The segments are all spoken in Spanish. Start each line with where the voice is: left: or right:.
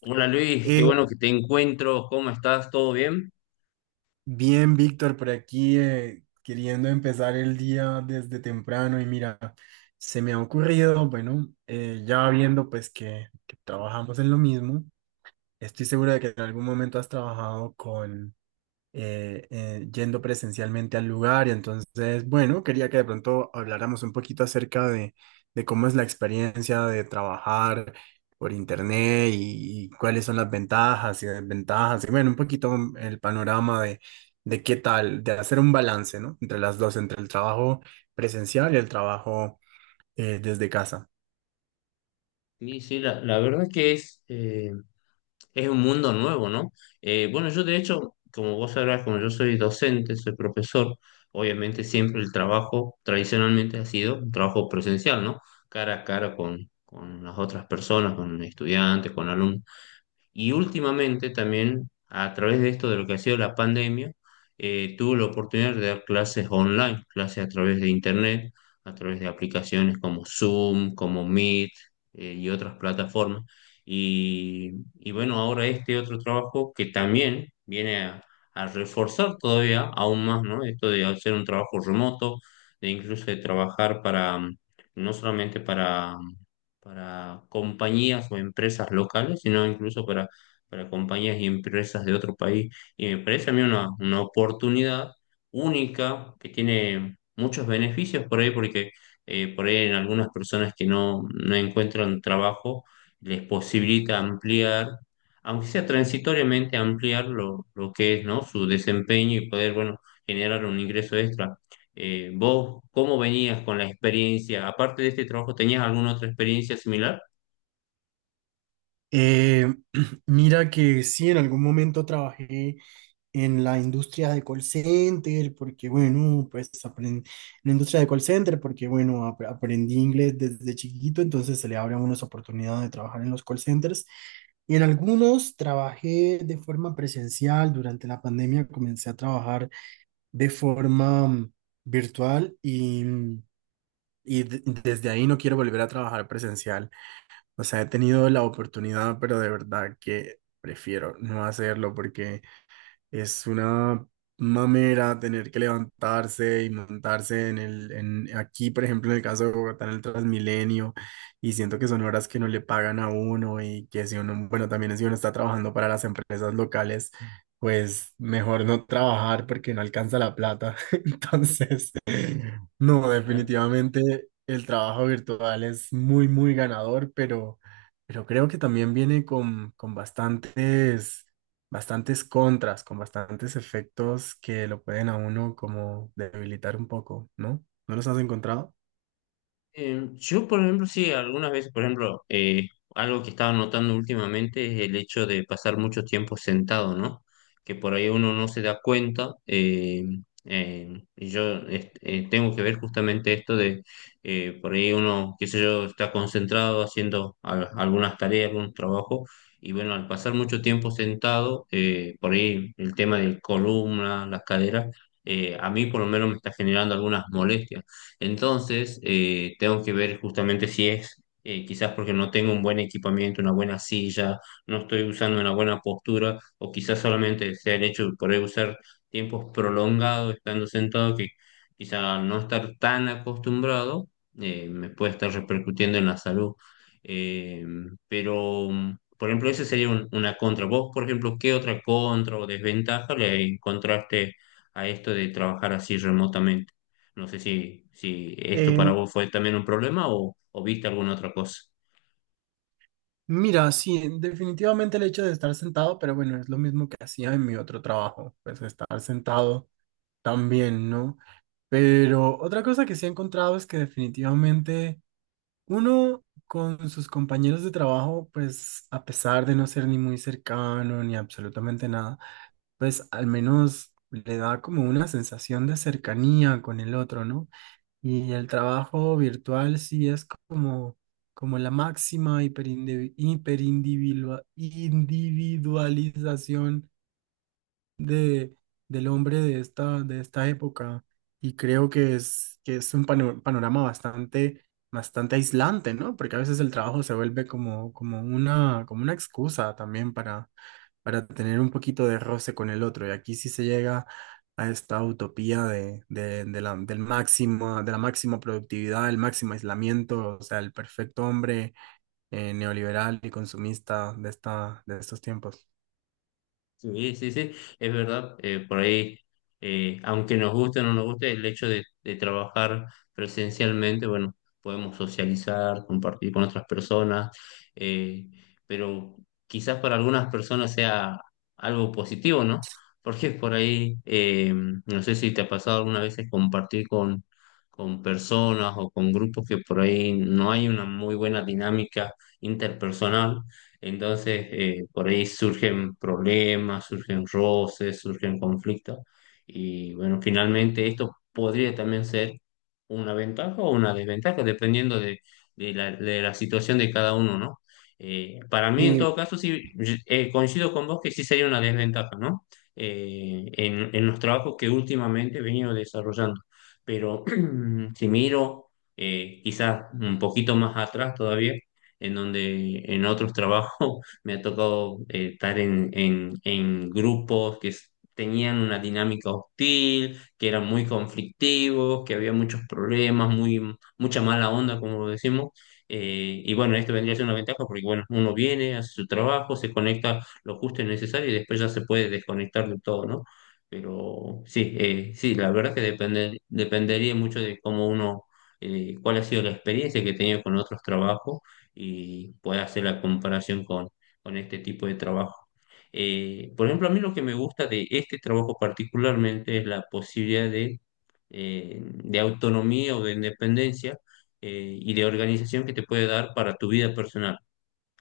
left: Hola Luis, qué bueno
right: Eh,
left: que te encuentro, ¿cómo estás? ¿Todo bien?
right: Bien, Víctor, por aquí queriendo empezar el día desde temprano y mira, se me ha ocurrido, bueno, ya viendo pues que trabajamos en lo mismo, estoy seguro de que en algún momento has trabajado con, yendo presencialmente al lugar. Y entonces, bueno, quería que de pronto habláramos un poquito acerca de cómo es la experiencia de trabajar por internet y cuáles son las ventajas y desventajas. Y bueno, un poquito el panorama de qué tal, de hacer un balance, ¿no? Entre las dos, entre el trabajo presencial y el trabajo desde casa.
left: Sí, sí, la verdad es que es es un mundo nuevo, ¿no? Bueno, yo de hecho, como vos sabrás, como yo soy docente, soy profesor, obviamente siempre el trabajo tradicionalmente ha sido un trabajo presencial, ¿no? Cara a cara con las otras personas, con estudiantes, con alumnos. Y últimamente también, a través de esto de lo que ha sido la pandemia, tuve la oportunidad de dar clases online, clases a través de internet, a través de aplicaciones como Zoom, como Meet, y otras plataformas. Y, y bueno, ahora este otro trabajo que también viene a reforzar todavía aún más, ¿no? Esto de hacer un trabajo remoto, de incluso de trabajar para, no solamente para compañías o empresas locales, sino incluso para compañías y empresas de otro país. Y me parece a mí una oportunidad única que tiene muchos beneficios por ahí, porque por ahí en algunas personas que no encuentran trabajo les posibilita ampliar, aunque sea transitoriamente, ampliar lo que es, ¿no? Su desempeño y poder, bueno, generar un ingreso extra. ¿Vos cómo venías con la experiencia? Aparte de este trabajo, ¿tenías alguna otra experiencia similar?
right: Eh, Mira que sí, en algún momento trabajé en la industria de call center, porque bueno, pues aprendí en la industria de call center, porque bueno, aprendí inglés desde chiquito, entonces se le abren unas oportunidades de trabajar en los call centers. Y en algunos trabajé de forma presencial. Durante la pandemia comencé a trabajar de forma virtual y y desde ahí no quiero volver a trabajar presencial. O sea, he tenido la oportunidad, pero de verdad que prefiero no hacerlo porque es una mamera tener que levantarse y montarse en aquí, por ejemplo, en el caso de Bogotá, en el Transmilenio, y siento que son horas que no le pagan a uno y que si uno, bueno, también si uno está trabajando para las empresas locales, pues mejor no trabajar porque no alcanza la plata. Entonces, no, definitivamente el trabajo virtual es muy ganador, pero creo que también viene con bastantes bastantes contras, con bastantes efectos que lo pueden a uno como debilitar un poco, ¿no? ¿No los has encontrado?
left: Yo, por ejemplo, sí, algunas veces, por ejemplo, algo que estaba notando últimamente es el hecho de pasar mucho tiempo sentado, ¿no? Que por ahí uno no se da cuenta. Y yo este, tengo que ver justamente esto de, por ahí uno, qué sé yo, está concentrado haciendo algunas tareas, algunos trabajos, y bueno, al pasar mucho tiempo sentado, por ahí el tema de columna, las caderas, a mí por lo menos me está generando algunas molestias. Entonces, tengo que ver justamente si es, quizás porque no tengo un buen equipamiento, una buena silla, no estoy usando una buena postura, o quizás solamente sea el hecho de poder usar tiempos prolongados estando sentado, que quizás no estar tan acostumbrado, me puede estar repercutiendo en la salud. Eh, pero, por ejemplo, esa sería una contra. ¿Vos, por ejemplo, qué otra contra o desventaja le encontraste a esto de trabajar así remotamente? No sé si esto
right: Eh,
left: para vos fue también un problema o viste alguna otra cosa.
right: Mira, sí, definitivamente el hecho de estar sentado, pero bueno, es lo mismo que hacía en mi otro trabajo, pues estar sentado también, ¿no? Pero otra cosa que sí he encontrado es que definitivamente uno con sus compañeros de trabajo, pues a pesar de no ser ni muy cercano ni absolutamente nada, pues al menos le da como una sensación de cercanía con el otro, ¿no? Y el trabajo virtual sí es como, como la máxima individualización de, del hombre de esta época. Y creo que que es un panorama bastante, bastante aislante, ¿no? Porque a veces el trabajo se vuelve como, como una excusa también para tener un poquito de roce con el otro. Y aquí sí se llega a esta utopía de, del máximo, de la máxima productividad, el máximo aislamiento, o sea, el perfecto hombre neoliberal y consumista de esta, de estos tiempos.
left: Sí, sí, sí, es verdad. Por ahí, aunque nos guste o no nos guste, el hecho de trabajar presencialmente, bueno, podemos socializar, compartir con otras personas, eh, pero quizás para algunas personas sea algo positivo, ¿no? Porque por ahí, no sé si te ha pasado alguna vez compartir con personas o con grupos que por ahí no hay una muy buena dinámica interpersonal. Entonces, por ahí surgen problemas, surgen roces, surgen conflictos. Y bueno, finalmente esto podría también ser una ventaja o una desventaja, dependiendo de, de la situación de cada uno, ¿no? Para mí, en todo
right: Sí,
left: caso, sí, coincido con vos que sí sería una desventaja, ¿no? En los trabajos que últimamente he venido desarrollando. Pero si miro quizás un poquito más atrás todavía, en donde en otros trabajos me ha tocado estar en grupos que tenían una dinámica hostil, que eran muy conflictivos, que había muchos problemas, mucha mala onda, como decimos. Y bueno, esto vendría a ser una ventaja porque bueno, uno viene, hace su trabajo, se conecta lo justo y necesario y después ya se puede desconectar de todo, ¿no? Pero sí, sí, la verdad que depende, dependería mucho de cómo uno, cuál ha sido la experiencia que he tenido con otros trabajos y pueda hacer la comparación con este tipo de trabajo. Por ejemplo, a mí lo que me gusta de este trabajo particularmente es la posibilidad de autonomía o de independencia, y de organización que te puede dar para tu vida personal.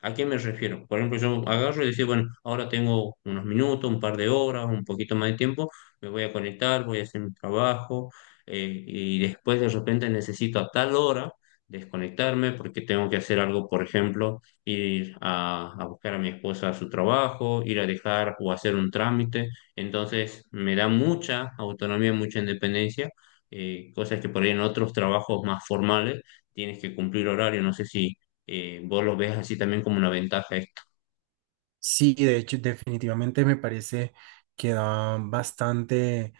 left: ¿A qué me refiero? Por ejemplo, yo agarro y decir, bueno, ahora tengo unos minutos, un par de horas, un poquito más de tiempo, me voy a conectar, voy a hacer mi trabajo, y después de repente necesito a tal hora desconectarme porque tengo que hacer algo, por ejemplo, ir a buscar a mi esposa a su trabajo, ir a dejar o hacer un trámite. Entonces, me da mucha autonomía, mucha independencia, cosas que por ahí en otros trabajos más formales tienes que cumplir horario, no sé si vos lo ves así también como una ventaja esto.
right: sí, de hecho, definitivamente me parece que da bastante,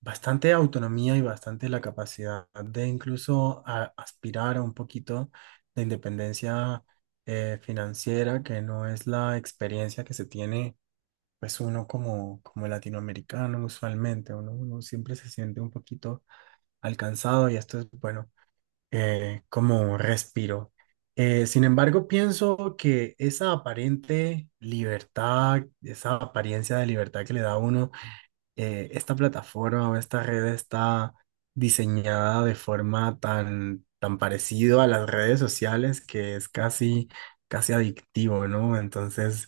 right: bastante autonomía y bastante la capacidad de incluso aspirar a un poquito de independencia financiera, que no es la experiencia que se tiene, pues uno como, como latinoamericano usualmente, uno siempre se siente un poquito alcanzado y esto es, bueno, como un respiro. Sin embargo, pienso que esa aparente libertad, esa apariencia de libertad que le da a uno, esta plataforma o esta red está diseñada de forma tan parecido a las redes sociales que es casi, casi adictivo, ¿no? Entonces,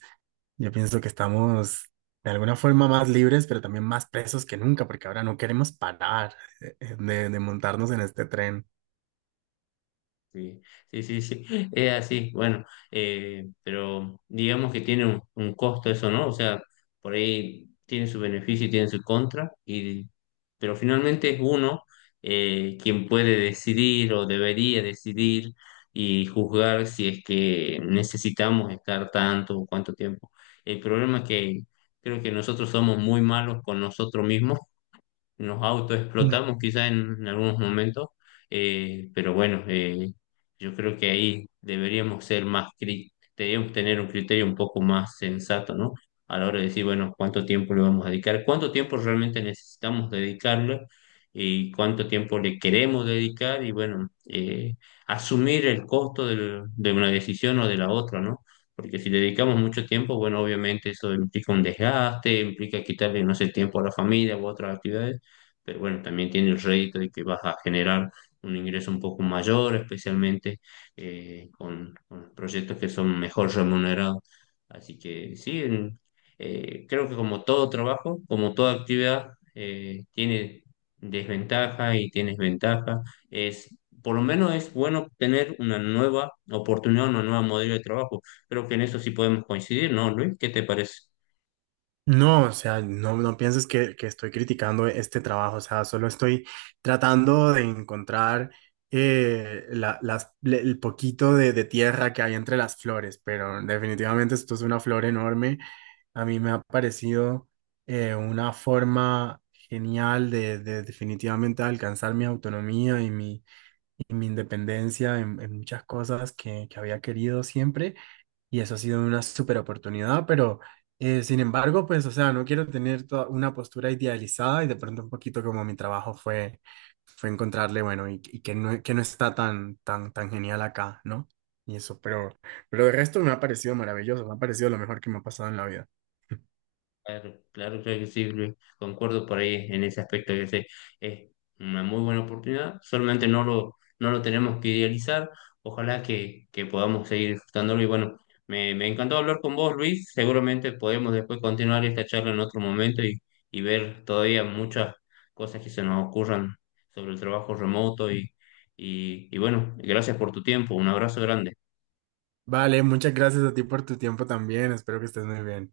right: yo pienso que estamos de alguna forma más libres, pero también más presos que nunca, porque ahora no queremos parar de montarnos en este tren.
left: Sí, sí, sí, sí, es así, bueno, pero digamos que tiene un costo eso, ¿no? O sea, por ahí tiene su beneficio y tiene su contra, y, pero finalmente es uno quien puede decidir o debería decidir y juzgar si es que necesitamos estar tanto o cuánto tiempo. El problema es que creo que nosotros somos muy malos con nosotros mismos, nos autoexplotamos quizás en algunos momentos, pero bueno, yo creo que ahí deberíamos ser más, deberíamos tener un criterio un poco más sensato, ¿no? A la hora de decir, bueno, cuánto tiempo le vamos a dedicar, cuánto tiempo realmente necesitamos dedicarle y cuánto tiempo le queremos dedicar y bueno, asumir el costo de una decisión o de la otra, ¿no? Porque si le dedicamos mucho tiempo, bueno, obviamente eso implica un desgaste, implica quitarle, no sé, tiempo a la familia u otras actividades, pero bueno, también tiene el rédito de que vas a generar un ingreso un poco mayor, especialmente con los proyectos que son mejor remunerados. Así que sí, creo que como todo trabajo, como toda actividad, tiene desventaja y tienes ventaja. Es, por lo menos es bueno tener una nueva oportunidad, una nueva modelo de trabajo. Creo que en eso sí podemos coincidir, ¿no, Luis? ¿Qué te parece?
right: No, o sea, no pienses que estoy criticando este trabajo, o sea, solo estoy tratando de encontrar el poquito de tierra que hay entre las flores, pero definitivamente esto es una flor enorme. A mí me ha parecido una forma genial de definitivamente alcanzar mi autonomía y mi independencia en muchas cosas que había querido siempre y eso ha sido una súper oportunidad, pero sin embargo, pues, o sea, no quiero tener toda una postura idealizada y de pronto un poquito como mi trabajo fue encontrarle, bueno, y que no está tan, tan, tan genial acá, ¿no? Y eso, pero el resto me ha parecido maravilloso, me ha parecido lo mejor que me ha pasado en la vida.
left: Claro, claro, claro que sí, Luis. Concuerdo por ahí en ese aspecto que sé, es una muy buena oportunidad, solamente no lo tenemos que idealizar, ojalá que podamos seguir disfrutándolo y bueno, me encantó hablar con vos, Luis, seguramente podemos después continuar esta charla en otro momento y ver todavía muchas cosas que se nos ocurran sobre el trabajo remoto y, bueno, gracias por tu tiempo, un abrazo grande.
right: Vale, muchas gracias a ti por tu tiempo también, espero que estés muy bien.